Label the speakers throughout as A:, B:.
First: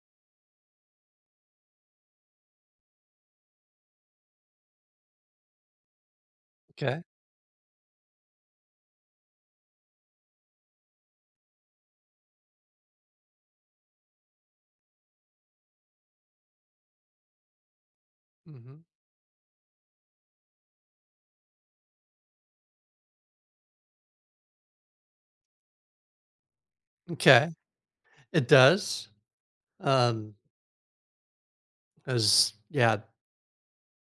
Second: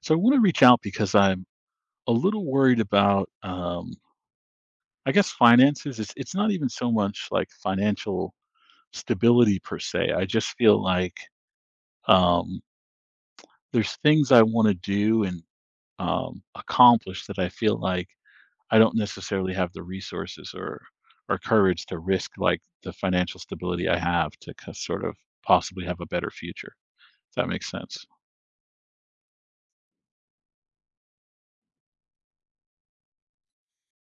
A: So I want to reach out because I'm a little worried about, I guess, finances. It's not even so
B: Okay.
A: much like financial stability per se. I just feel like um, there's things I want to do and accomplish that I feel like I
B: Mhm.
A: don't necessarily have the resources or courage to risk like the financial stability I have to sort of possibly have a better future. If that
B: M'kay.
A: makes sense.
B: It does. Um. As yeah,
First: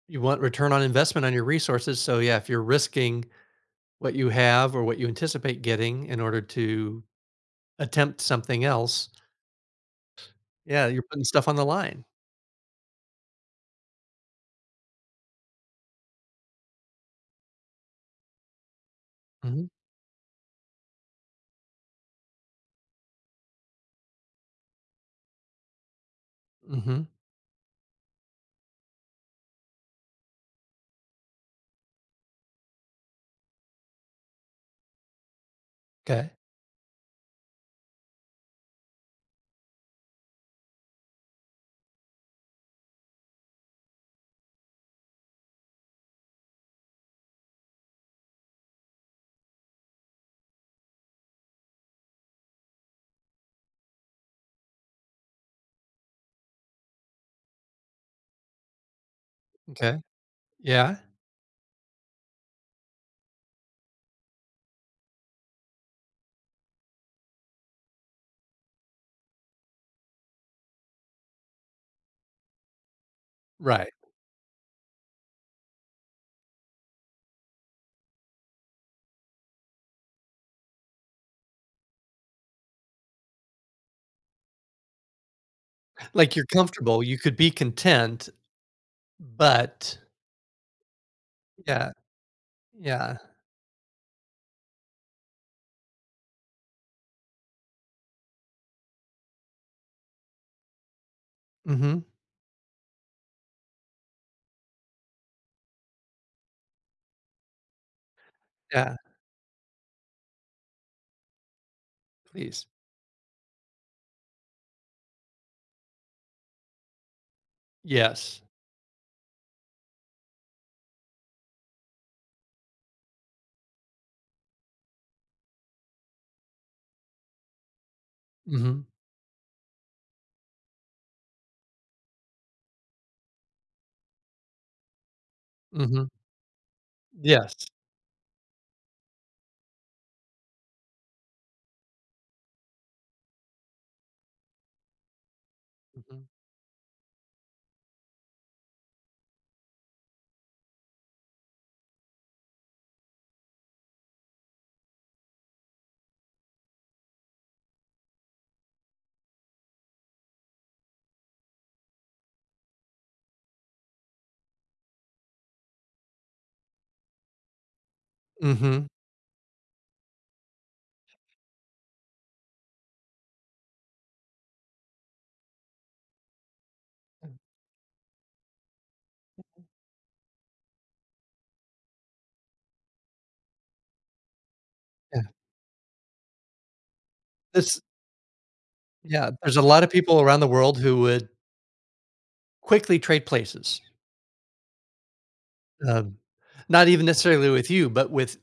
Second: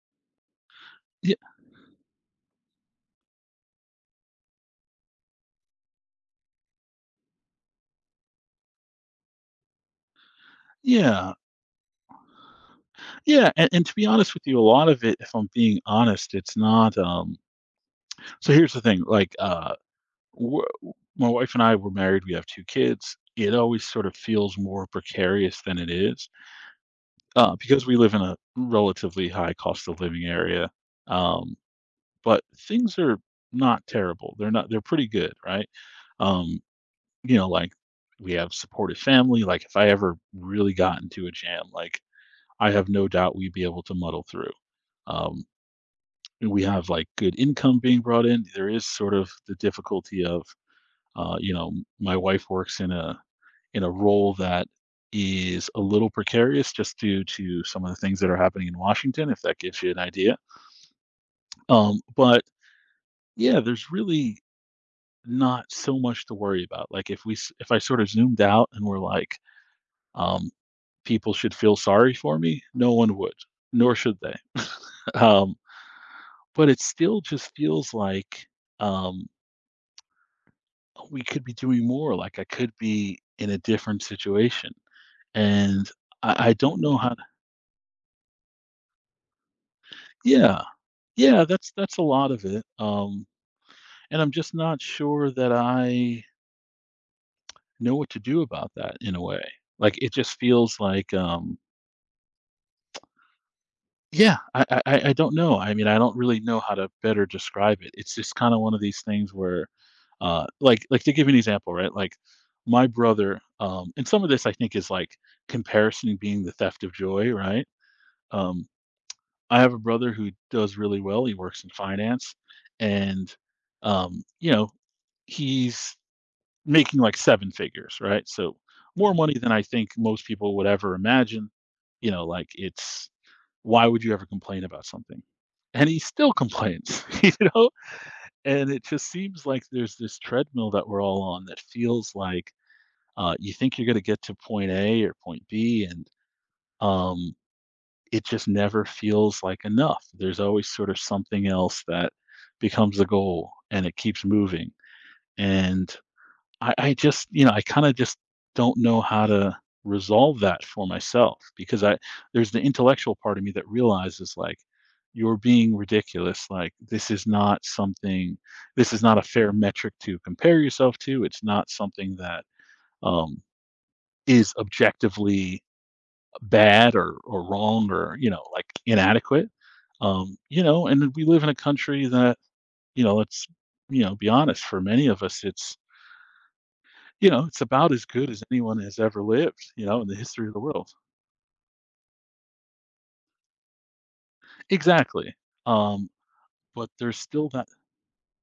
B: you want return on investment on
A: Yeah,
B: your resources, so yeah, if you're risking what you have or what you anticipate getting in order to attempt something else, yeah, you're putting
A: yeah.
B: stuff on the line.
A: Yeah, and to be honest with you, a lot of it, if I'm being honest, it's not. So here's the thing, like,
B: Mhm.
A: w my wife and I were married. We have two kids. It always sort of feels more precarious than it is,
B: Mhm.
A: because we live in a relatively high cost of living area. Um, but things are not terrible. They're not. They're pretty good, right?
B: 'Kay.
A: Um, like we have supportive family. Like if I ever really got into a jam, like I have no doubt we'd be able to muddle through. Um, we have like good income being brought in. There is sort of the difficulty of, uh, you know my wife works in a role that is a little precarious, just due to some of the things that are happening in Washington, if that gives you
B: Okay.
A: an idea.
B: Yeah.
A: But yeah, there's really not so much to worry about. Like, if we if I sort of zoomed out and we're like, um, people should feel sorry for me, no one would,
B: Right.
A: nor should they. um, but it still just feels like, um, we could be doing more. Like, I could be in a different situation, and
B: Like, you're
A: I don't know
B: comfortable,
A: how
B: you
A: to...
B: could be content, but
A: Yeah, yeah, that's
B: yeah,
A: that's a lot of it,
B: yeah.
A: and I'm just not sure that I know what to do about that, in a way. Like, it just feels like,
B: Mhm.
A: yeah, I don't know, I mean, I don't really know how to better describe it. It's just kinda one of
B: Yeah,
A: these things where, like, to give you an example, right, like,
B: please.
A: my brother, and some of this, I think, is, like, comparison being the theft of joy, right?
B: Yes.
A: Um, I have a brother who does really well. He works in finance, and, um, you know, he's making, like, seven figures, right? So,
B: Mhm.
A: more money than I think most people would ever imagine. You know, like, it's Why would you ever complain about something? And he
B: Mhm.
A: still complains, you
B: Yes.
A: know? And it just seems like there's this treadmill that we're all on that feels like, you think you're gonna get to point A or point B, and,
B: Mhm.
A: um it just never feels like enough. There's always sort of something else that becomes the goal and it keeps moving. And I just, I kind of just don't know how to resolve that for myself, because I there's the intellectual part of me that realizes like, you're being ridiculous. Like,
B: Mhm.
A: this is not a fair metric to compare yourself to. It's not something that um is objectively bad or wrong or, like, inadequate. And we live in a country that, it's be honest, for many
B: Yeah.
A: of us, it's it's
B: This
A: about as good as anyone has ever
B: Yeah, there's a
A: lived,
B: lot of
A: in the
B: people around the
A: history of the
B: world
A: world.
B: who would quickly trade places,
A: Exactly. um
B: um, not
A: but
B: even
A: there's
B: necessarily
A: still that.
B: with you, but with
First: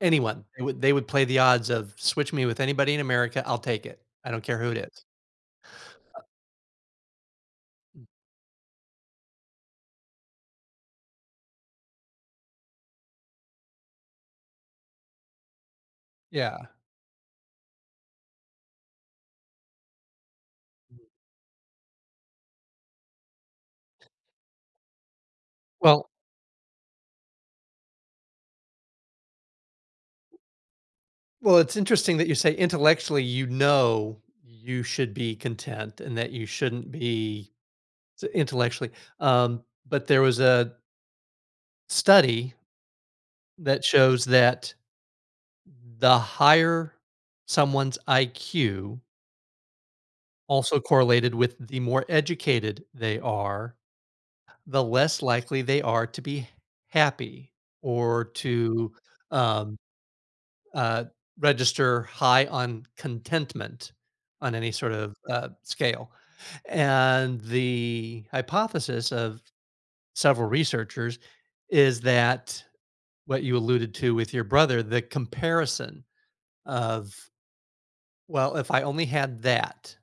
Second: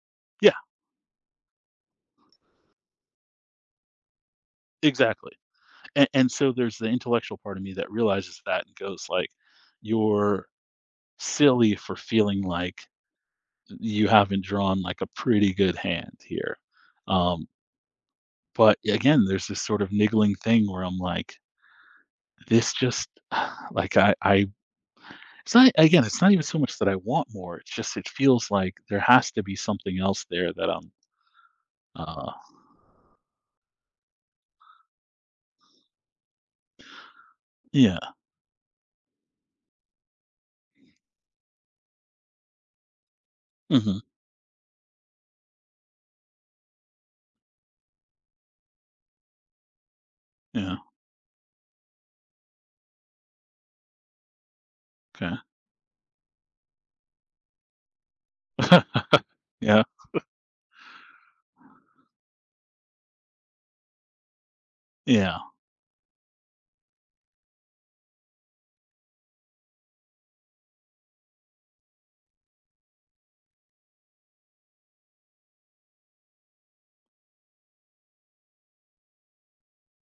B: anyone.
A: Yeah.
B: They would play the odds of switch me with anybody in America. I'll take it. I don't care who it is.
A: Exactly. And so there's the intellectual part of me that realizes that and goes like, you're silly for feeling like you haven't drawn like a pretty good hand
B: Yeah.
A: here. um But again, there's this sort of niggling thing where I'm like, this just like, I it's not, again,
B: Well,
A: it's not even so much that I want more. It's just, it feels like there has to be something else there that I'm...
B: well, it's interesting that
A: uh
B: you say intellectually you know you should be content and that you shouldn't be
A: yeah.
B: intellectually. Um, but there was a study that
A: Hmm.
B: shows that the higher someone's IQ,
A: Yeah.
B: also correlated with the more educated they are, the less
A: Okay.
B: likely they are to be happy or to, um,
A: Yeah.
B: uh, register high on contentment on any sort of,
A: Yeah.
B: scale. And the hypothesis of several researchers is that what you alluded to with your brother, the comparison of, "Well, if I only had that,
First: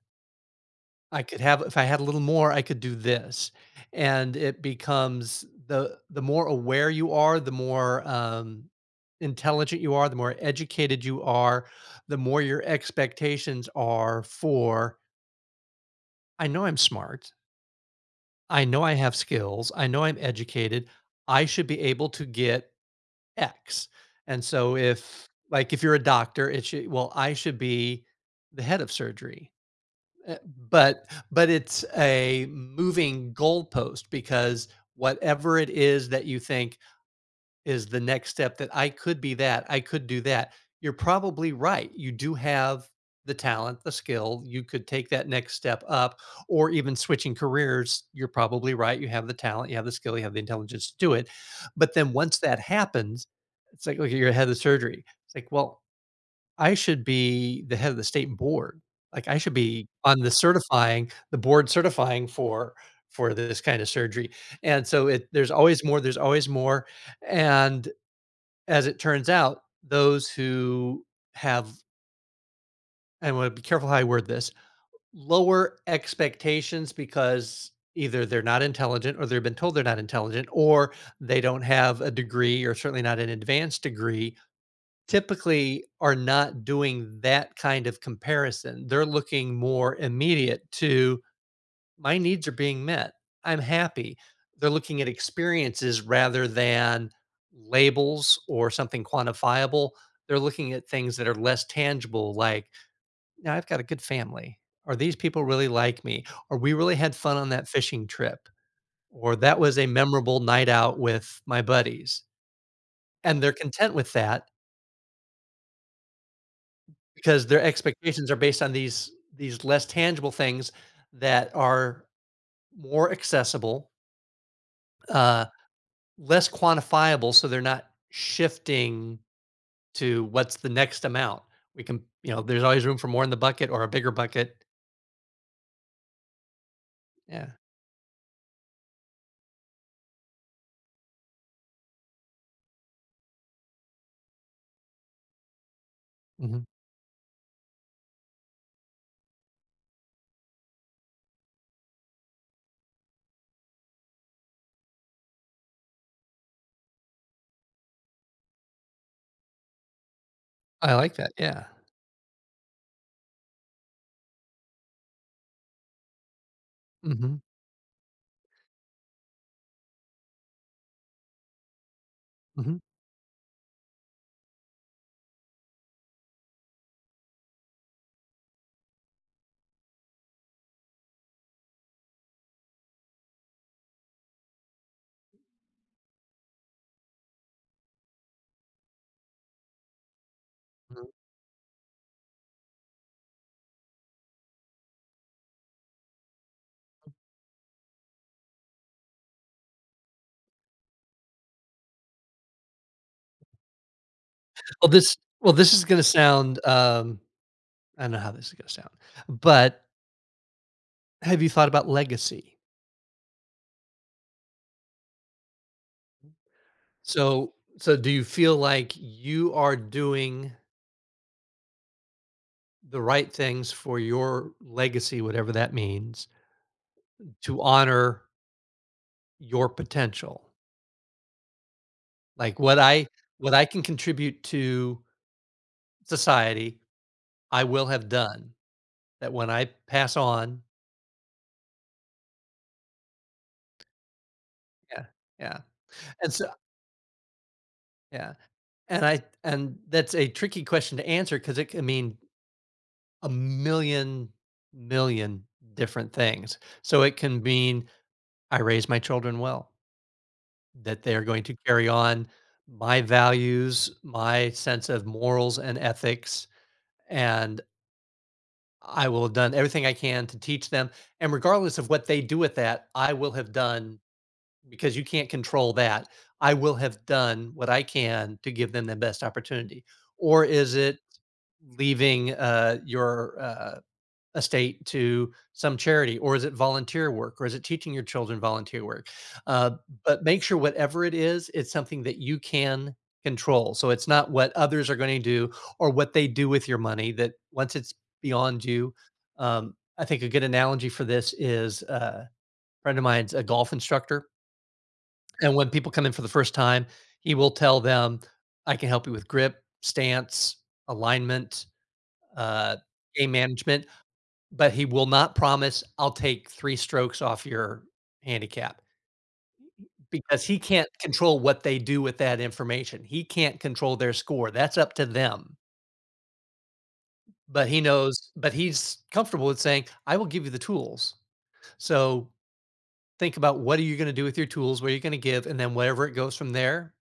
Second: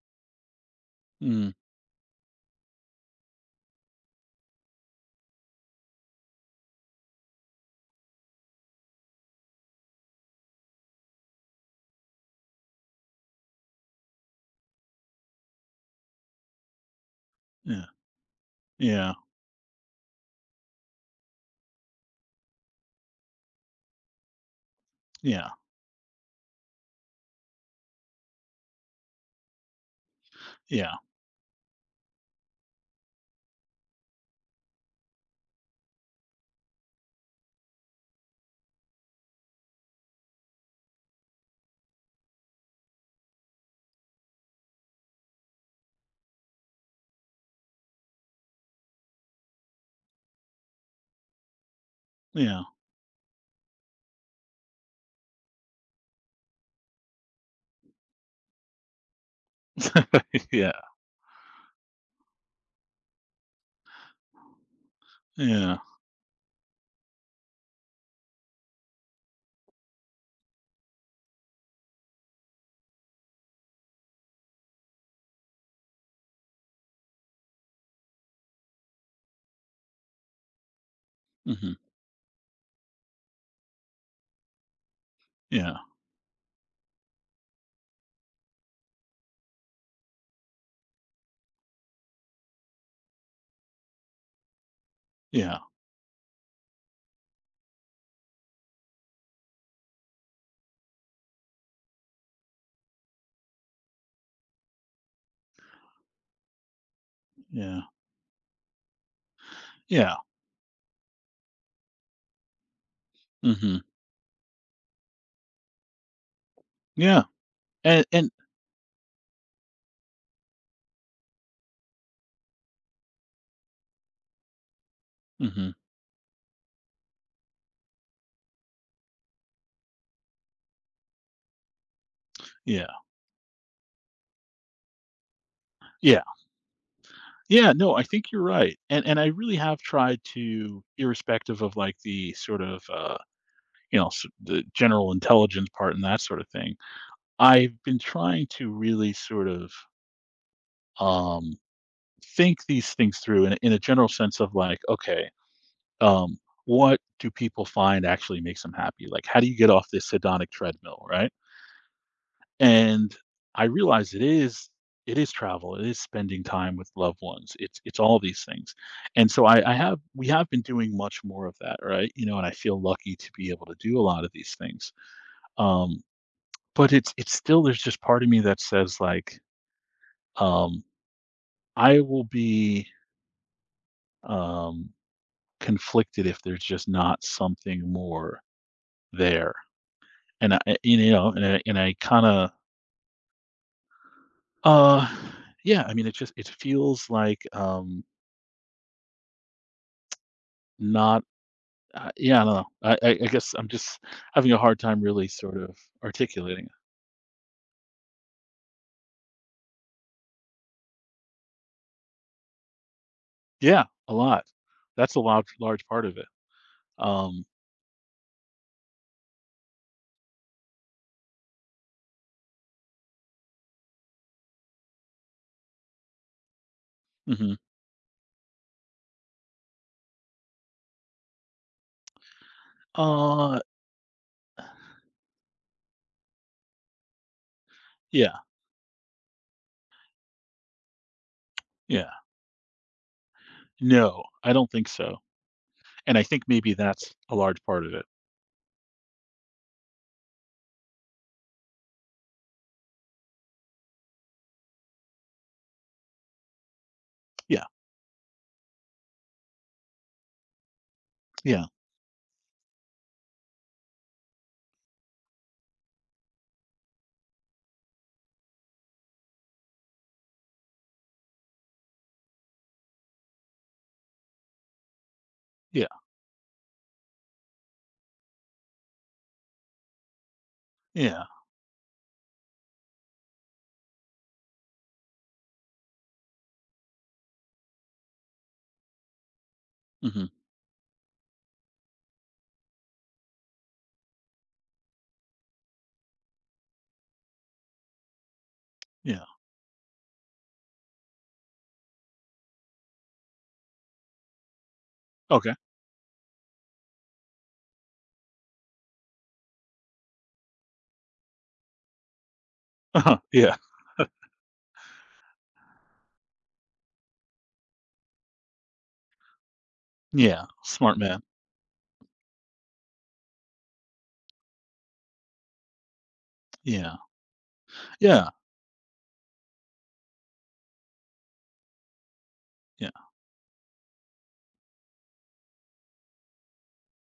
B: I could
A: Mm,
B: have if I had a little more, I could do this." And it becomes the more aware you are, the more intelligent you are, the more educated you are, the more your expectations are for I know I'm smart.
A: yeah.
B: I know I
A: Yeah.
B: have skills. I know I'm educated. I should be able to get X. And so if
A: Yeah.
B: like if you're a doctor, it should well, I should be the head of surgery. Uh, but but it's a moving goalpost because whatever it is that you think is the next step that I could be that, I could do that, you're probably right. You do have the talent, the skill, you could take that next step up, or even switching careers, you're probably right. You have the talent, you have the skill, you have the intelligence to do it. But then once that
A: Yeah.
B: happens, it's like, okay, you're ahead of surgery. It's like, well, I should be the head of the state board. Like, I should be on the
A: Yeah. Yeah.
B: certifying the board certifying for this kind of surgery, and so it
A: Yeah.
B: there's always more, and as it turns out, those who have and I wanna be careful how I word this, lower expectations because either they're not intelligent or they've been told they're not intelligent, or they don't
A: Hmm.
B: have a degree or certainly not an advanced degree
A: Yeah.
B: typically are not doing that kind of comparison. They're looking more immediate to my needs are being met. I'm happy. They're looking at
A: Yeah.
B: experiences rather than labels or something quantifiable. They're looking at things that are less tangible, like, now I've got a good family. Or these people really like me? Or we really had fun on that
A: Yeah.
B: fishing trip? Or that was a
A: Yeah.
B: memorable night out with my buddies. And they're
A: Hmm.
B: content with that.
A: Yeah.
B: Because their
A: And
B: expectations are based on these less tangible things that are more accessible, uh,
A: hmm,
B: less quantifiable, so they're not shifting to what's the next amount. We can you know, there's always
A: yeah.
B: room for more in the bucket or a bigger bucket.
A: Yeah.
B: Yeah.
A: Yeah, no, I think you're right, and I really have tried to, irrespective of, like, the sort of, you know, s the general intelligence part and that sort of
B: Mhm.
A: thing. I've been trying to really sort of, um, think these things through in a general sense of, like, okay, um, what do people find actually makes them happy? Like, how do you get off this hedonic
B: I
A: treadmill,
B: like
A: right?
B: that, yeah.
A: And I realize, it is travel, it is spending time with loved
B: Mhm,
A: ones, it's all these things. And so I have we have been doing much more of that, right? And I
B: mhm,
A: feel lucky to be able to do a lot of these things. Um, but it's still, there's just part of me that says like, um, I will be um conflicted if there's just not something more there. And I eh,
B: mhm.
A: you know, and I kinda... uh yeah, I mean, it just it feels like not... yeah, I don't know. I guess I'm just having a hard time really
B: Well,
A: sort
B: this
A: of
B: is gonna sound,
A: articulating it.
B: I don't know how this is gonna sound, but have you thought about legacy?
A: Yeah, a lot. That's a large part of it. Um,
B: So so do you feel like you are doing the right things for your legacy, whatever that means,
A: mhm.
B: to honor your potential. Like what
A: Uh,
B: I can contribute to society, I will have
A: yeah,
B: done. That when I pass on,
A: yeah. No, I don't think
B: yeah,
A: so.
B: yeah.
A: And I
B: And
A: think
B: so
A: maybe that's a large part of it.
B: yeah. And I and that's a tricky question to answer because it can mean a million million different things. So it can
A: Yeah,
B: mean I raise my children well. That they are going to
A: yeah,
B: carry on my values, my sense of morals and ethics, and I will have done everything I can to teach them. And regardless of what they do with that, I will have done because you can't control
A: yeah,
B: that. I will have done what I can to give them the best opportunity. Or is it
A: yeah.
B: leaving your estate to some charity or is it volunteer work or is it teaching your children volunteer work, uh, but
A: Mhm,
B: make sure whatever it is it's something that you can control so it's not what others are going to do or what they do with your money that once it's beyond you.
A: yeah.
B: I think a good analogy for this is a friend of mine's a golf instructor,
A: Okay.
B: and when people come in for the first time he will tell them I can help you with grip, stance, alignment, uh, game
A: Yeah,
B: management, but he will not promise, "I'll take 3 strokes off your handicap," because
A: yeah.
B: he can't
A: Smart man.
B: control what they do with that information. He can't control their score, that's up to them.
A: Yeah,
B: But he
A: yeah,
B: knows but he's comfortable with saying, "I will give you the tools." So,
A: yeah,
B: think about what are you gonna do with your tools, what are you gonna give, and then whatever it goes from there,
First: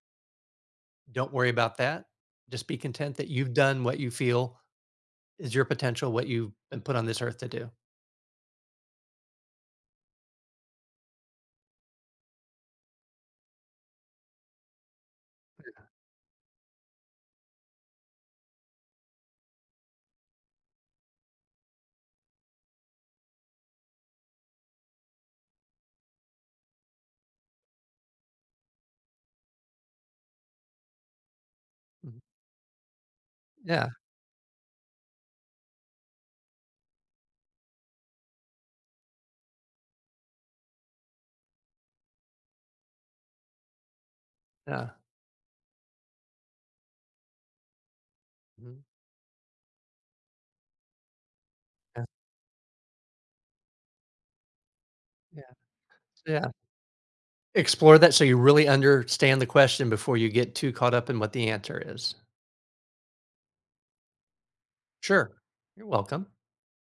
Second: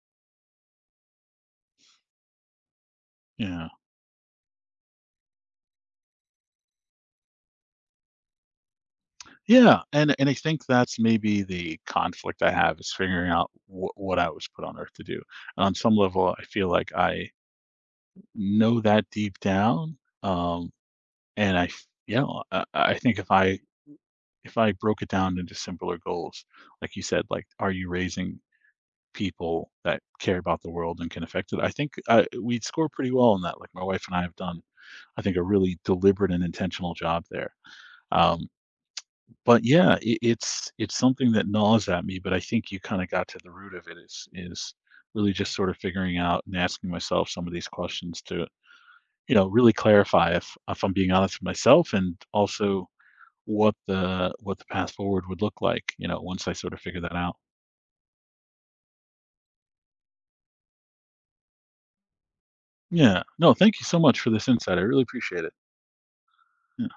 B: don't worry about that. Just be content that you've
A: yeah.
B: done what you feel is your potential, what you've been put on this earth to do.
A: Yeah, and I think that's maybe the conflict I have, is figuring out what I was put on earth to do. And on some level, I feel like I know that deep down. Um, and I f- yeah, I think if I broke it down into simpler goals, like you said, like, are you raising people that care about the world and can affect it? I think,
B: Mhm.
A: we'd score pretty well on that. Like, my
B: Yeah,
A: wife and I have done, I think, a really deliberate and intentional job there. Um, But yeah, it's something that gnaws at me, but I think you kinda got to the root of it, is...
B: yeah.
A: really just sort of figuring out and asking myself some of these questions to,
B: Mhm.
A: really clarify if I'm being honest with myself,
B: Yeah,
A: and also what the path forward would
B: yeah,
A: look like,
B: yeah.
A: once I sort of figure that out.
B: Explore that so you really understand the question before you get too caught up in what the answer is.
A: Yeah. No, thank you so much for this insight. I really
B: Sure.
A: appreciate it.
B: You're welcome.
A: Yeah.